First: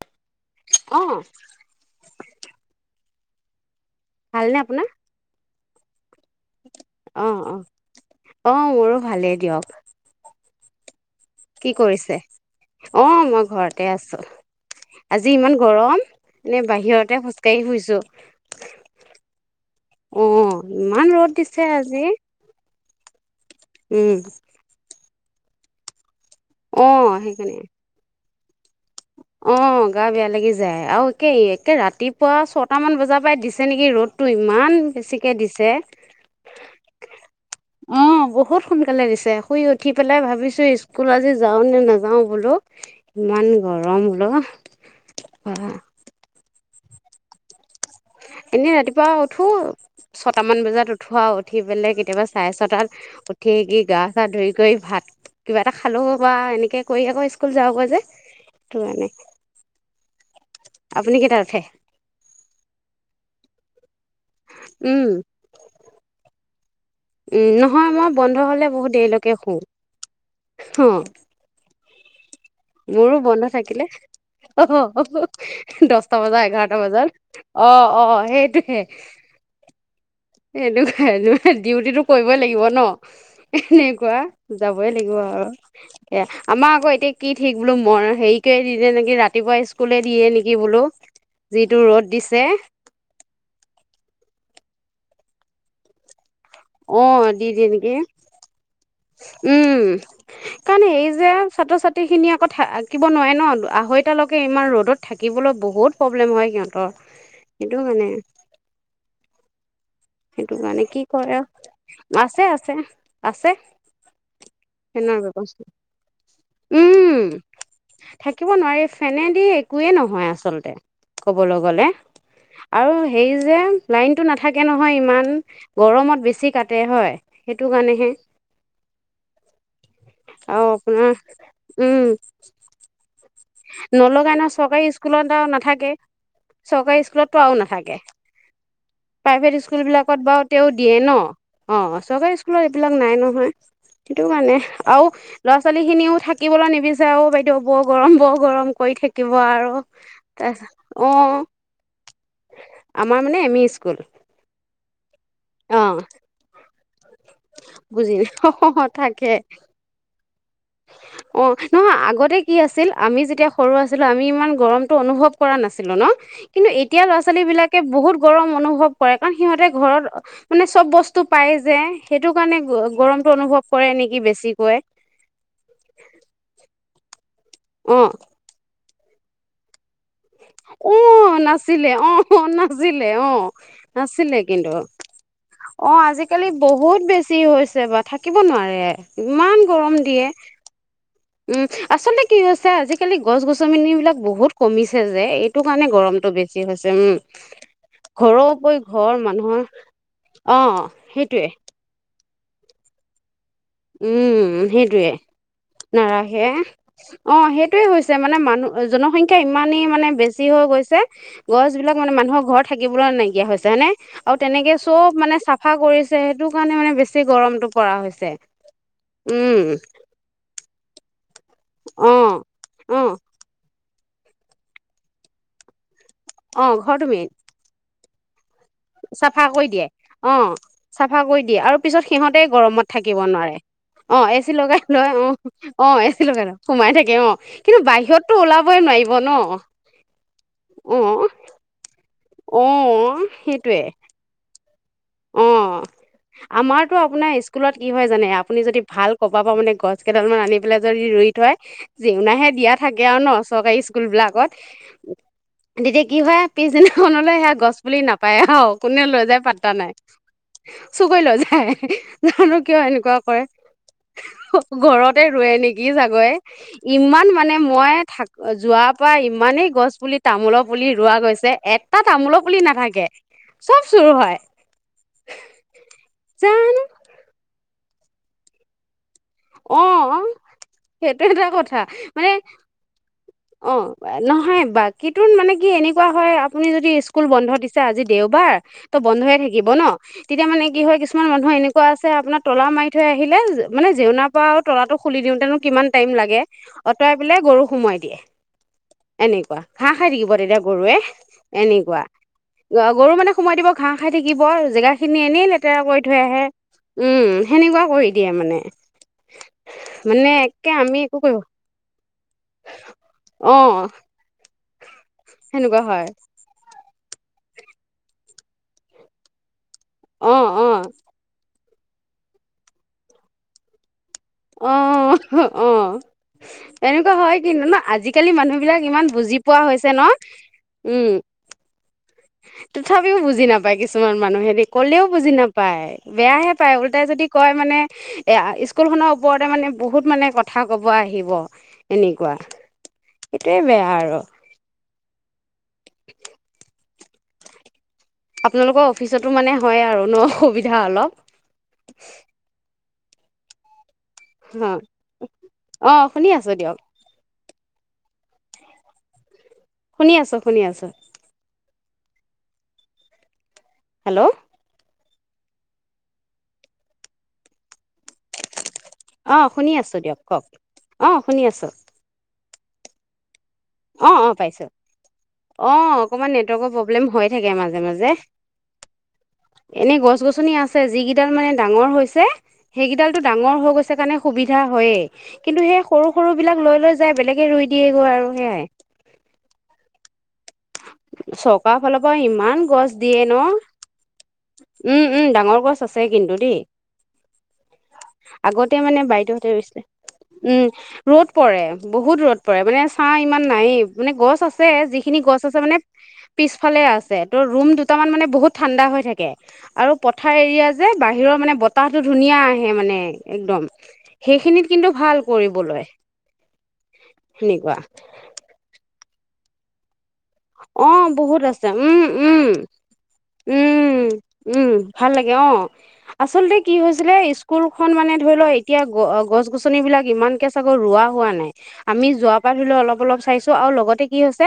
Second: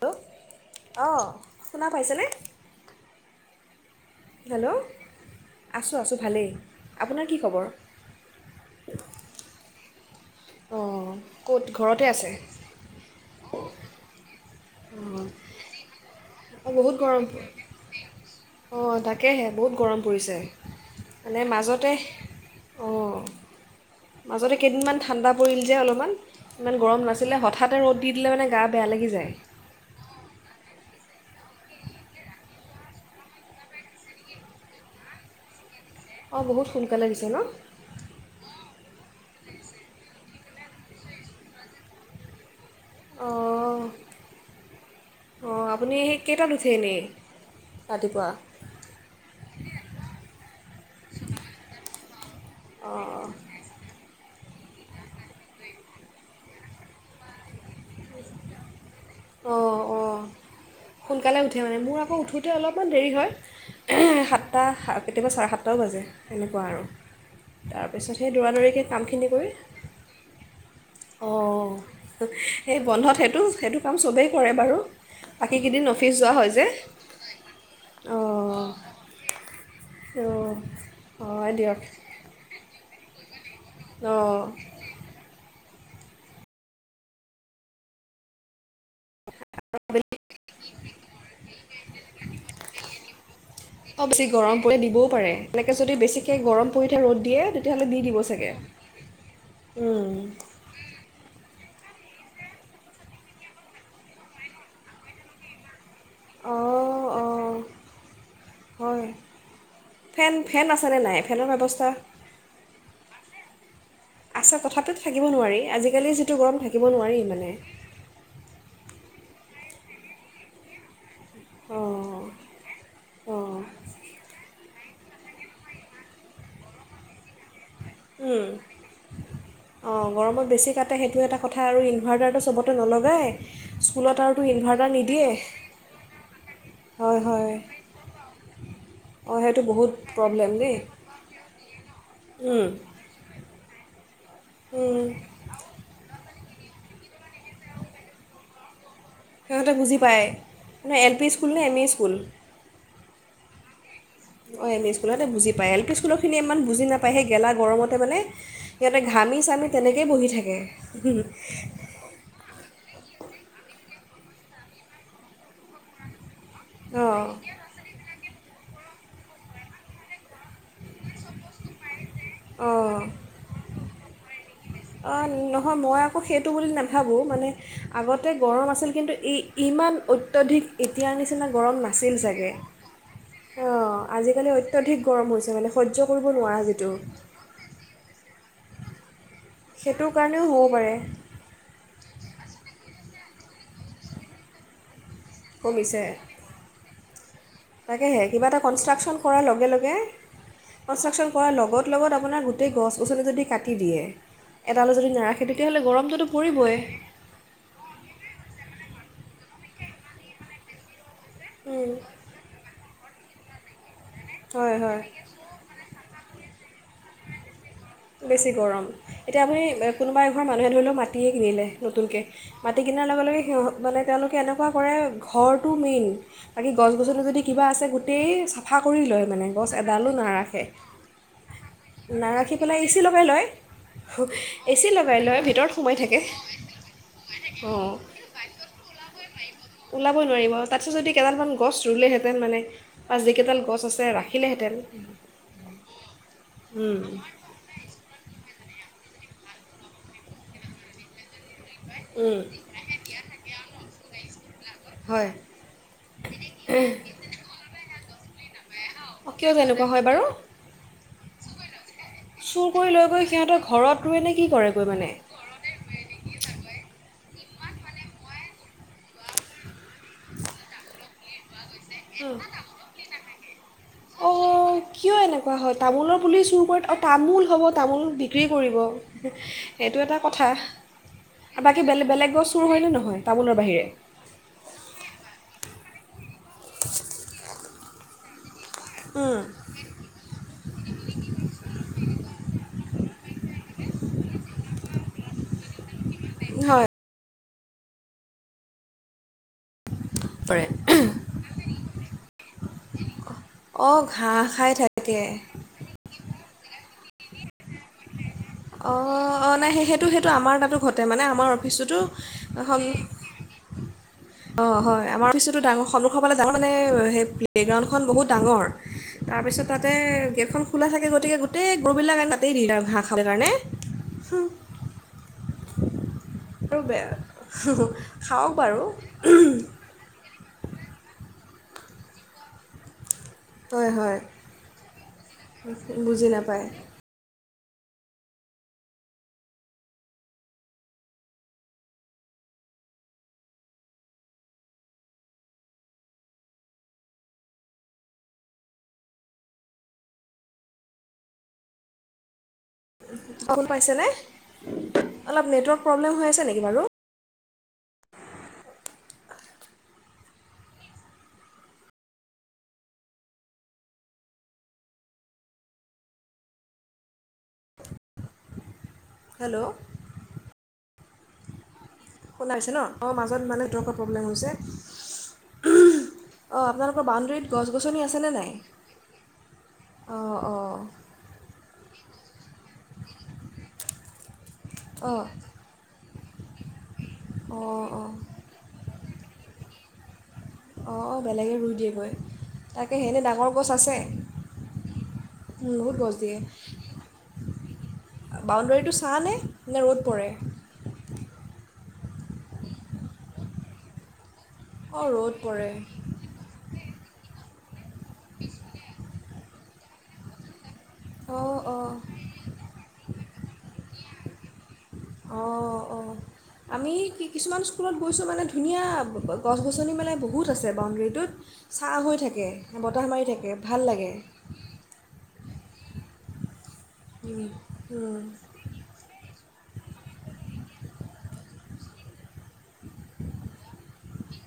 Hello, অ', শুনা পাইছেনে? ভালনে হেল্ল' আপোনাৰ আছোঁ, আছোঁ ভালেই। আপোনাৰ অ', কি খবৰ অ', অ', মোৰো ভালেই দিয়ক। অ'। কি কৰিছে? অ', মই ঘৰতে আছো। আজি ইমান গৰম। এনে অঁ বহুত বাহিৰতে গৰম খোজকাঢ়ি ফুইছো অঁ তাকেহে বহুত গৰম আহ পৰিছে ইমান ৰ'দ মানে দিছে মাজতে আজি অঁ উম মাজতে কেইদিনমান ঠাণ্ডা পৰিল যে অলপমান ইমান অ গৰম নাছিলে সেইকাৰণে হঠাতে ৰ'দ দি মো [unintelligible] অ', গা বেয়া লাগি যায় আৰু একে একে ৰাতিপুৱা ছটামান বজাৰ পৰাই দিছে নেকি ৰ'দটো ইমান বেছিকে দিছে। অ', বহুত সোনকালে দিছে ন? অ বহুত সোনকালে দিছে, শুই উঠি পেলাই ভাবিছো ইস্কুল আজি যাওঁ নে নাযাওঁ বোলো। ইমান অঁ গৰম হল অ অঁ আপুনি সেই কেইটাত উঠে এনেই ৰাতিপুৱা এনেই ৰাতিপুৱা উঠো ছটামান বজাত উঠো আৰু উঠি পেলাই [unintelligible] চাৰে ছটাত অঁ তাত উঠিয়েই কি গা চা ধুই কৰি ভাত কিবা এটা খালোঁ বা এনেকে কৰি আকৌ স্কুল যাওঁগৈ যে, তটো কাৰণে। অ', অ', আপুনি সোনকালে কেইটাত উঠে মানে, মোৰ আকৌ উঠোতে অলপ অকণমান দেৰি হয়। সাতটা উম কেতিয়াবা চাৰে সাতটাও বাজে। এনেকুৱা আৰু। উম, নহয় মই তাৰপিছত সেই বন্ধ দৌৰা হ'লে দৌৰিকৈ বহুত কামখিনি দেৰিলৈকে কৰি শুও, অ'। অঁ সেই বন্ধত মোৰো সেইটো, বন্ধ সেইটো থাকিলে কাম চবেই কৰে বাৰু অ', বাকীকেইদিন অফিচ দচটা যোৱা বজা হয় যে এঘাৰটা বজাত অ', অ', অঁ সেইটোয়ে অঁ হয় [unintelligible] দিয়ক ডিউটিটো কৰিবই লাগিব ন? আ এনেকুৱা, অঁ যাবই লাগিব আৰু এয়া আমাৰ আকৌ এতিয়া কি ঠিক বোলো ম হেৰি কৰি [unintelligible] ‌ নেকি, ৰাতিপুৱা স্কুলে দিয়ে নেকি বোলো, যিটো ৰ'দ দিছে! অঁ বেছি গৰম দিবও পাৰে, এনেকে যদি বেছি কে গৰম পৰি অ থাক ৰ'দ দিয়ে, দি তেতিয়াহ'লে নেকি দি দিব চাগে উম, কাৰণ এই যে ছাত্ৰ ছাত্ৰীখিনি আকৌ থাকিব নোৱাৰে ন, আঢ়ৈতালৈকে ইমান ৰ'দত থাকিবলৈ বহুত প্ৰব্লেম হয় সিহঁতৰ। [unintelligible] অঁ অঁ হয় ফেন সেইটো ফেন কাৰণে আছেনে কি ক নাই আৰু ফেনৰ ব্যৱস্থা আছে আছে আছে আছে তথাপিতো ফেনৰ থাকিব নোৱাৰি বৱস্থা আজিকালি যিটো গৰম থাকিব উম নোৱাৰি মানে থাকিব নোৱাৰি ফেনে এই একোৱে নহয় আচলতে। ক'বলৈ গলে অঁ আৰু হেৰি অঁ যে, লাইনটো নাথাকে ন নহয় ইমান গৰমত বেছি কাটে হয় সেইটো কাৰণেহে উম, অ', গৰমত আৰু বেছি কাটে আপোনাৰ সেইটো এটা কথা, আৰু ইনভাৰ্টাৰটো চবতে নলগাই নলগায়‌ নে, চৰকাৰী স্কুলত আৰু নাথাকেই চৰকাৰী হয় স্কুলততো হয় আৰু নাথাকে। অঁ প্ৰাইভেট সেইটো বহুত স্কুলবিলাকত বাৰু প্ৰব্লেম তেওঁ দেই দিয়ে ন, অ চৰকাৰী স্কুলত উম এইবিলাক নাই নহয় সেইটো কাৰণে, আও উম, ল'ৰা ছোৱালী খিনিও থাক শিকিবলৈ নিবিচাৰোঁ। বাইদেউ, বৰ গৰম, বৰ গৰম কৰি থাক সিহঁতে বুজি পায় ন। এল পি স্কুল নে এম ই স্কুল? আমাৰ, মানে, এম ই স্কুল। অ, এম ই স্কু সিহঁতে বুজি পায়। অ এল পি স্কুলৰখিনিয়ে ইমান বুজি নাপ পায়। সেই গেলা গৰমতে, বুজি মানে, অ সিহঁতে থাকে ঘামি-চামি তেনেকেই বহি থাকে। অ', নহয়। আগতে কি আছিল আ আমি যেতিয়া সৰু আছিলোঁ, আমি ইমান গৰমটো অনুভৱ কৰা নাছিলোঁ ন? কিন্তু এতিয়া ল'ৰা অঁ ছোৱালী বিলাকে বহুত গৰম অনুভৱ অনুভৱ কৰে। কাৰণ সিহঁতে ঘৰত মানে চব বস্তু পায় যে সেইটো কাৰণে গৰমটো অনুভৱ কৰে নেকি বেছি অন নহয় মই আকৌ সেইটো বুলি নাভা খাবও, মানে অ আগতে গৰম আছিল কিন্তু ই ইমান অ অ', নাছিলে। অ', চাগে নাছিলে। অ', অঁ নাছিলে। আজিকালি কিন্তু অত্যধিক গৰম হৈছে মানে সহ্য অ', কৰিব আজিকালি নোৱাৰা যিটো বহুত বেছি হৈছে। বা, থাকিব নোৱাৰে তে সেইটো কাৰণেও হ'ব পাৰে উম আচলতে কি হৈছে আজিকালি গছ গছনিবিলাক বহুত কমিছে যে এইটো কাৰণে কমিছে গৰমটো বেছি হৈছে তেওঁ তাকেহে কিবা এটা কনষ্ট্ৰাক্যন কৰাৰ মানুহৰ লগে, লগে অ' কনষ্ট্ৰাকশ্যন সেইটোৱে কৰাৰ লগত লগত আপোনাৰ গো ই গছ গছনি যদি কাটি দিয়ে উম এডালো যদি সেইটোয়ে নাৰাখে তেতিয়াহ'লে গৰমটোতো নাৰাখে পৰিবই অ সেইটোয়ে হৈছে মানে মানুহ জনসংখ্যা ইমানেই মানে বেছি হৈ গৈছে। গছ উম, বিলাক মানে মানুহৰ ঘৰত থাকিবলৈ নাই এতিয়া হৈছে, হয়, নে? আৰু তেনেকে হয় হয় চব, মানে, চাফা কৰিছে সেইটো কাৰণে মানে, বেছি গৰমটো কৰা হৈছে। বেছি গৰম। এতিয়া, উম আপুনি কোনোবা এঘৰ মানুহে, ধৰি লওক, মাতি মাটিয়ে কিনিলে, নতুনকে অ' মাটি কিনাৰ অ' লগে লগে, সিহঁ মানে, তেওঁলোকে এনেকুৱা কৰে। ঘৰটো মেইন বাকী, অ' ঘৰ তুমি গছ-গছনিও যদি কিবা আছে গো [unintelligible] চাফা কৰি দিয়ে। অ', চাফা কৰি দিয়ে। আৰু পিছত সিহঁতে গ নাৰাখি পেলাই এ গৰমত চি থাকিব লগাই লয় নোৱাৰে। অ', এচি এ লগাই চি লয়। ভিতৰত অ', সোমাই অ', থাকে এচি লগাই লয়, সোমাই থাকে। অ', কিন্তু অঁ বাহিৰততো ওলাবই নোৱাৰিব ন? ওলাবই নোৱাৰিব। তাতছে যদি অ', কেইডালমান গছ ৰুলেহেঁতেন, মানে, অ', আৰু যিকেইডাল সেইটোৱে গছ আছে। ৰাখিলে হেঁতেন অ', আমাৰতো, আপোনাৰ স্কুলত, কি হয় জানে? আপুনি যদি ভাল কৰবা পৰা, মানে, গছকেইডালমান আনি পেলাই, যদি ৰুই থয় জেউৰাহে দিয়া থাকে, আৰু ন, চৰকাৰী স্কুলবিলাকত। হয় তেতিয়া কি হয়, পিছদিনাখনলৈ সেয়া গছপুলি নাপা পায় আৰু কোনে লৈ অঁ যায়? কিয় পাত্তা তেনেকুৱা নাই হয় বাৰু চুৰ কৰি লৈ যায় জানো চুৰ কিয় কৰি লৈ এনেকুৱা গৈ কৰে, সিহঁতৰ ঘৰত ৰুৱে নে কি কৰেগৈ মানে ঘৰতে ৰোৱে নেকি চাগয়, ইমান মা মানে, মই থাক, যোৱাৰ পৰা, ইমানেই গছপুলি, তামোলৰ পুলি ৰোৱা গৈছে। এ তা, তামোলৰ পুলি নাথাকে চব চুৰ হয়। অঁ কিয় এনেকুৱা হয়? তামোলৰ পুলি চুৰ জানো কৰি। অ', তামোল হ'ব তামোল বিক্ৰী কৰিব সেইটো এটা অ', কথা সেইটো এটা আৰু কথা। বাকী বেলেগ মানে, বেলেগ গছ চুৰ হয়নে নহয় তামোলৰ অ', বাহিৰে নহয়। বাকী, ত'ণ, মানে, কি, এনে কোৱা হয়। আ আপুনি যদি স্কুল বন্ধ দিছ চা আজি দেওবাৰ ত বন্ধ হৈ উম, থাকিব ন তেতিয়া মানে কি হয় কিছুমান মানুহে এনেকুৱা আছে আপোনাৰ তলা মাৰি থৈ আহিলে মানে জেউনা বা তলা খুলি দিওঁতেনো কিমান টাইম লাগে হয় অঁতৰাই পৈলাই গৰু। সোমাই দিয়ে এনেকুৱা। ঘাঁহ খাই থাকিব তেতিয়া কৰে গৰুৱে, এনেকুৱা অ গৰু মানে সোমাই দিব ঘাঁহ অঁ খাই থাকিব খাই জেগা খিনি থাকে এনেই লেতেৰা কৰি থৈ আহে ও সেনেকুৱা কৰি। দিয়া মানে অঁ অঁ নাই সেই সেইটো মানে সেইটো আমাৰ একে তাতো আমি ঘটে একো মানে কৰিব আমাৰ অফিচটোতো অ অঁ হয় আমাৰ অফিচতো সেনেকুৱা ডাঙৰ হয় সন্খাবালে ডাঙৰ মানে তই সেই বেকগ্ৰাউণ্ড খন বহুত ডাঙৰ তাতে অ গেটখন অ খোলা থাকে গতিকে তেই গৰবিলাে তাই কাতি দিলে ভা সেইটোকাৰণে অ'হ অ'হ আৰু বেয়া এনেকুৱা হয় কিন্তু ন আজিকালি খাওক মানুহ বাৰু বিলাক ইমান বুজি পোৱা হৈছে ন, উম। তথাপি তিও বুজি নাপায় হয় কিছুমান হয় মানুহে দেই, ক'লেও বুজি নাপায় বুজি বেয়াহে নাপায় পায় উল্টাই যদি কয় মানে এ স্কুল খনৰ ওপৰতে মানে বহুত মানে কথা কব আহিব এনেকুৱা, সেইটোৱে বেয়া আৰু আপোনালোকৰ অফিচতো মানে হয় আৰু ন অসুবিধা অলপ কোন পাইছে নে? অ অ শুনি আছে আছো নেকি দিয়ক। বাৰু শুনি আছোঁ, শুনি আছোঁ। হেল্ল' অ হেল্ল' শুনি আছো দিয়ক কওক। অ শুনি আছো শুলাইছে ন অ মাজত মানে নেটৱৰ্কৰ অ প্ৰব্লেম অ হৈছে পাইছো অ অকণমান অঁ নেটৱৰ্কৰ আপোনালোকৰ প্ৰব্লেম হৈ বাউণ্ডেৰীত থাকে গছ মাজে গছনি মাজে আছেনে নাই এনে গছ অঁ গছনি অঁ আছে যিিকেইডাল মানে ডাঙৰ হৈছে সেইকেইডালটো ডাঙৰ হৈ গৈছে কাৰণে সুবিধা ইয়া হয়ে অঁ কিন্তু সেই সৰু সৰু বিলাক লৈ লৈ যাই বেলেগে ৰুই অঁ দিয়ে গ' অঁ আৰু সেয়াই অঁ বেলেগে ৰুই চৰকাৰৰ ফালৰ দিয়েগৈ পৰা ইমান গছ তাকে দিয়ে এনেই ন ডাঙৰ গছ আছে উম উম ডাঙৰ গছ আছে কিন্তু দেই আগতে বাউণ্ডেৰীটো মানে চাহনে বাৰদদউহতে নে ৰুইছিল ৰ'দ পৰে উম ৰ'দ পৰে বহুত দূৰত পৰে মানে ছাহ ইমান নায় মানে গছ আছে আছে অঁ যিখিনি ৰ'দ গছ আছে পৰে মানে পিছফালে আছে ত ৰুম দুটামান মানে বহুত ঠাণ্ডা হৈ থাকে আৰু পথাৰ এৰিয়া যে বাহিৰৰ মানে অঁ অঁ বতাহটো ধুনীয়া আহে মানে একদম সেইখিনিত কিন্তু ভাল অঁ কৰিবলৈ অঁ আমি কিছুমান সেনেকুৱা স্কুলত গৈছোঁ মানে ধুনীয়া গছ গছনি মানে বহুত আছে অ বাউণ্ডেৰীটোত বহুত আছে ছাঁ উম হৈ থাকে উম বতাহ মাৰি থাকে ভাল উম লাগে উম ভাল লাগে অ আচলতে কি হৈছিলে উম, স্কুল খন মানে উম, ধৰি ল এতিয়া গছ গছ আচন বিলাক ইমানকে চাগ ৰোৱা হোৱা নাই আমি যোৱা পাত ধৰিলেও অলপ অলপ চাইছো আৰু লগতে কি হৈছে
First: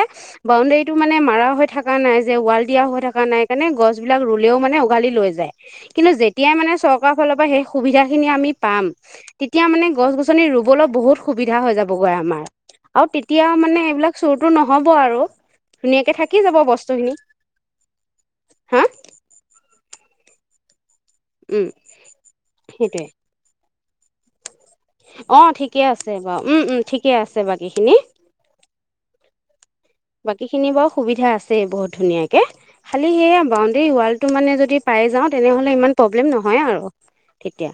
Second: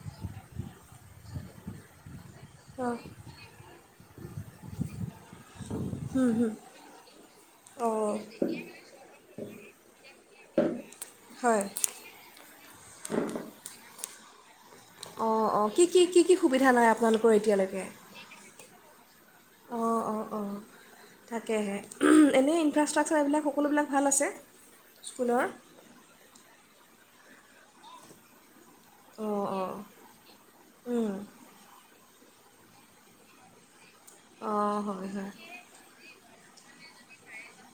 বাউণ্ডৰীটো মানে মাৰা হৈ থকা নাই যে ৱাল দিয়া অঁ হৈ থকা নাই কাৰণে গছ বিলাক ৰুলেও মানে উঘালি লৈ যায় কিন্তু হুম, হুম। যেতিয়াই মানে চৰকাৰৰ ফালৰ পৰা সেই সুবিধা অঁ খিনি আমি পাম তেতিয়া মানে গছ গছনি ৰুবলৈ বহুত সুবিধা হয় হৈ যাবগৈ আমাৰ আৰু তেতিয়া মানে এইবিলাক ছোটো নহ হ'ব আৰু অঁ অঁ কি কি ধুনীয়াকে কি কি থাকি যাব সুবিধা লয় বস্তুখিনি আপোনালোকৰ এতিয়ালৈকে হা অঁ অঁ অঁ উম থাকেহে এনেই সেইটোৱে ইনফ্ৰাষ্ট্ৰাকচাৰ এইবিলাক সকলোবিলাক। ভাল আছে অ স্কুলৰ ঠিকে আছে বাৰু উম উম ঠিক িক আছে বাকী খিনি অ অ বাকী খিনি বাৰু সুবিধা আছেই বহুত ধুনীয়াকে কি খালি সে বা দেই ৱালটো মানে অঁ যদি হয় পাই যাওঁ হয় তেনেহ'লে ইমান প্ৰব্লেম ন হয় আৰু তেতিয়া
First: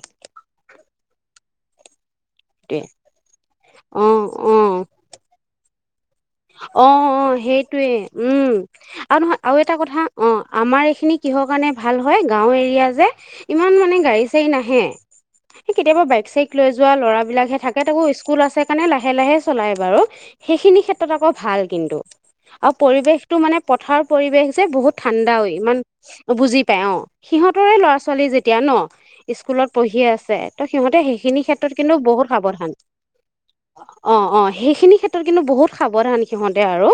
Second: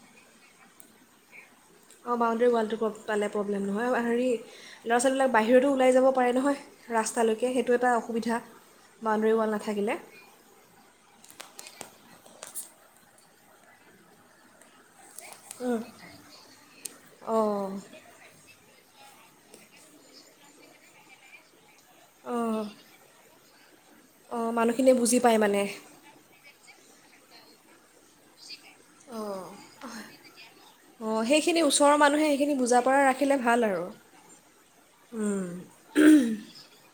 অঁ বাউণ্ডেী ৱালটো সেইটোৱে পালে প্ৰব্লেম নহয় অ হেৰি অ ল'ৰা ছোৱালীবিলাক বাহিৰতো ওল যাব পাৰে নহয় অ অ ৰাস্তালৈকে সেইটো সেইটোৱে এটা অসুবিধা উম আৰু বাউণ্ডেৰী নহয় ৱাল আৰু এটা নাথাকিলে কথা অ আমাৰ এইখিনি কিহৰ কাৰণে ভাল হয় গাঁও এৰিয়া যে ইমান মানে গাড়ী চাৰী নাহে। উম, কেতিয়াবা বাইক চাইক লৈ যোৱা ল'ৰাবলাক হে অঁ থাকে তাকো স্কুল আছে কাৰণে লাহে লাহে লাহে চলাই বাৰু সেইখিনি ক্ষেত্ৰত [unintelligible] আকৌ ভাল কিন্তু অঁ আৰু পৰিৱেশতটো মানে পথাৰৰ পৰিৱেশ অঁ যে বহুত মানুহখিনিয়ে বুজি ঠাণ্ডা পায় মানে ইমান বুজি পায় অ' সিহঁতৰে ল'ৰা ছোৱালী যেতিয়া এতিয়া ন অঁ স্কুলত পঢ়িয় আছে ত সিহঁতে অঁ সেইখিনি ক্ষেত্ৰত কিন্তু ওচৰৰ বহুত মানুহে সেইখিনি সাৱধান বুজা পৰা ৰাখিলে ভাল আৰু অ অ সেইখিনি ক্ষেত্ৰত কিন্তু উম, বহুত সাৱধান সিহঁতে আৰু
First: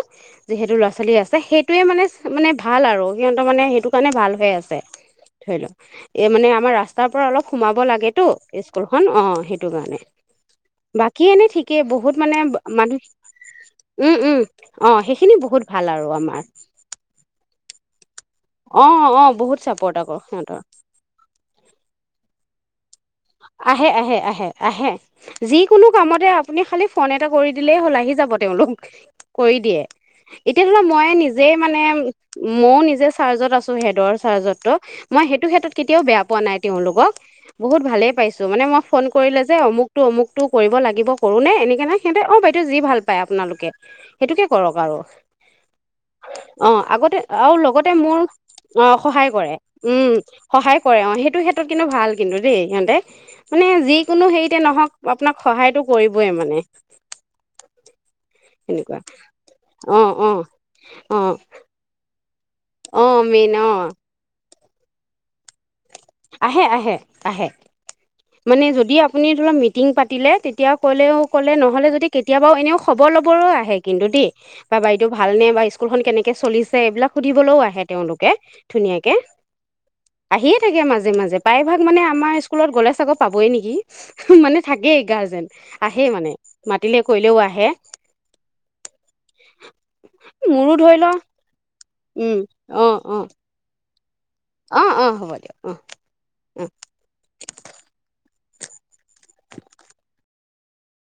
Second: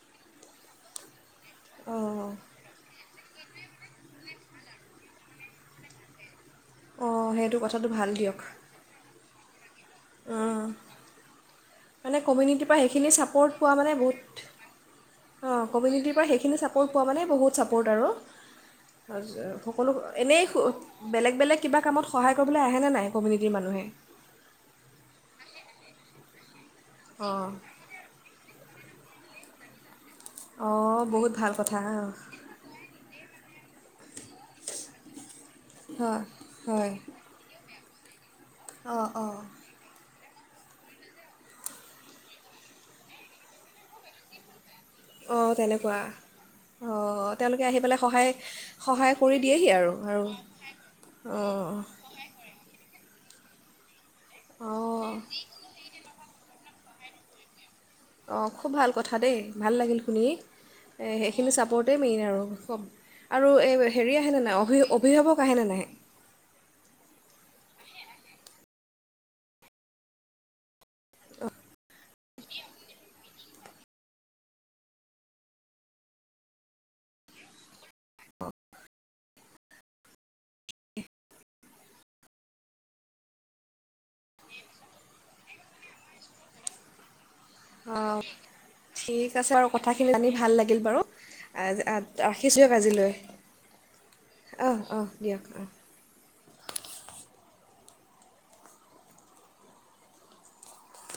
যিহেতু ল'ৰা ছোৱালী আছে। সেইটোয়ে অঁ মানে- মানে ভাল আৰু। মানে সেইটো কাৰণে ভাল হৈ আছে ধৰি লও এই মানে আমাৰ ৰাস্তাৰ পৰা অঁ অলপ সেইটো সোমাব কথাটো ভাল লাগে টো দিয়ক স্কুলখনন অ' সেইটো কাৰণে অঁ বাকী এনে ঠিক মানে কমিউনিটিৰ পৰা সেইখিনি ছাপৰ্ট পোৱা উম বহুত উম অ সেইখিনি বহুত ভাল আৰু কমিউনিটিৰ পৰা আমাৰ সেইখিনি চাপৰ্ট পোৱা মানে বহুত চাপৰ্ট আৰু। অ', অ', বহুত সকলো চাপৰ্ট আকৌ সিহঁতৰ এনেেলেগেলে কা কত স [unintelligible] আহে নে নাই কমিউনিটিৰ মানুহে আহে- আহে -আহে -আহে যি কোনো কামতে আপুনি খালী ফোন এটা অঁ কৰি দিলেই হ'ল আহি যাব তেওঁলোক। কৰি দিয়ে। এতিয়া ধৰিলোৱা অঁ মই বহুত নিজে ভাল কথা মানে অঁ মইও নিজে চাৰ্জত আছো। [unintelligible] সেইটো ক্ষেত্ৰত কেতিয়াও হয় বেয়া পোৱা নাই হয় তেওঁলোকক বহুত ভালে য মানে মই ফোন অঁ অঁ কৰিলে যে অমুকটো অমুক তটো কৰিব লাগিব কৰো নে এনেকাে সিহঁতে অ বাইদেউ যি ভাল পায় আপোনালোকে সেইটোকে কৰক ব অঁ তেনেকুৱা অ আগতে অঁ আৰু তেওঁলোকে আহি লগতে পেলাই মোৰ সহায় অ সহায় কৰি কৰে দিয়েহি আৰু উম আৰু সহায় কৰে অ সেইটো ক্ষেত্ৰত অঁ কিন্তু ভাল কিন্তু দেই সিহঁতে মানে যি কোনো হেৰিতে নহওক অঁ আপোনাক সহায়তটো কৰিব। [unintelligible] মানে অঁ খুব ভাল সেনেকুৱা কথা দেই ভাল লাগিল অ শুনি অ অ সেইখিনি চাপৰ্টেই মেইন আৰু অ আৰু মেইন অ এই হেৰি আহেনে নাই? [unintelligible] অভি অভিভাৱক আহেনে নাহে? আহে আহে আহে মানে যদি আপুনি ধ লওক মিটিং পাতিলে তেতিয়া কলেও কলে নহলে যদি কেতিয়াবা এনেও খবৰ ল'বৰো আহে কিন্তু দেই বা বাৰীতটো ভালনেে বা স্কুলখন কেনেকে চলিছে এইবিলাক সুধিবলৈও আহে তেওঁলোকে ধুনীয়াকে আহিয়ে থাকে মাজ মাজে মাজে প্ৰায়ভাগ মানে আমাৰ স্কুলত গ'লে চাগৈ পাবই নেকি মানে থাকে এই গাৰ যেন আহে মানে মাতিলে কৰিলেও আহ অ ঠিক আছে আৰুাৰ কথাখিনি জানি ভাল লাগিল বাৰু আ- উম, ৰাখিছোঁ দিয়ক অহ, আজিলৈ অ'। অঁ অ', অঁ অ', হ'ব দিয়ক অঁ অ'। উম।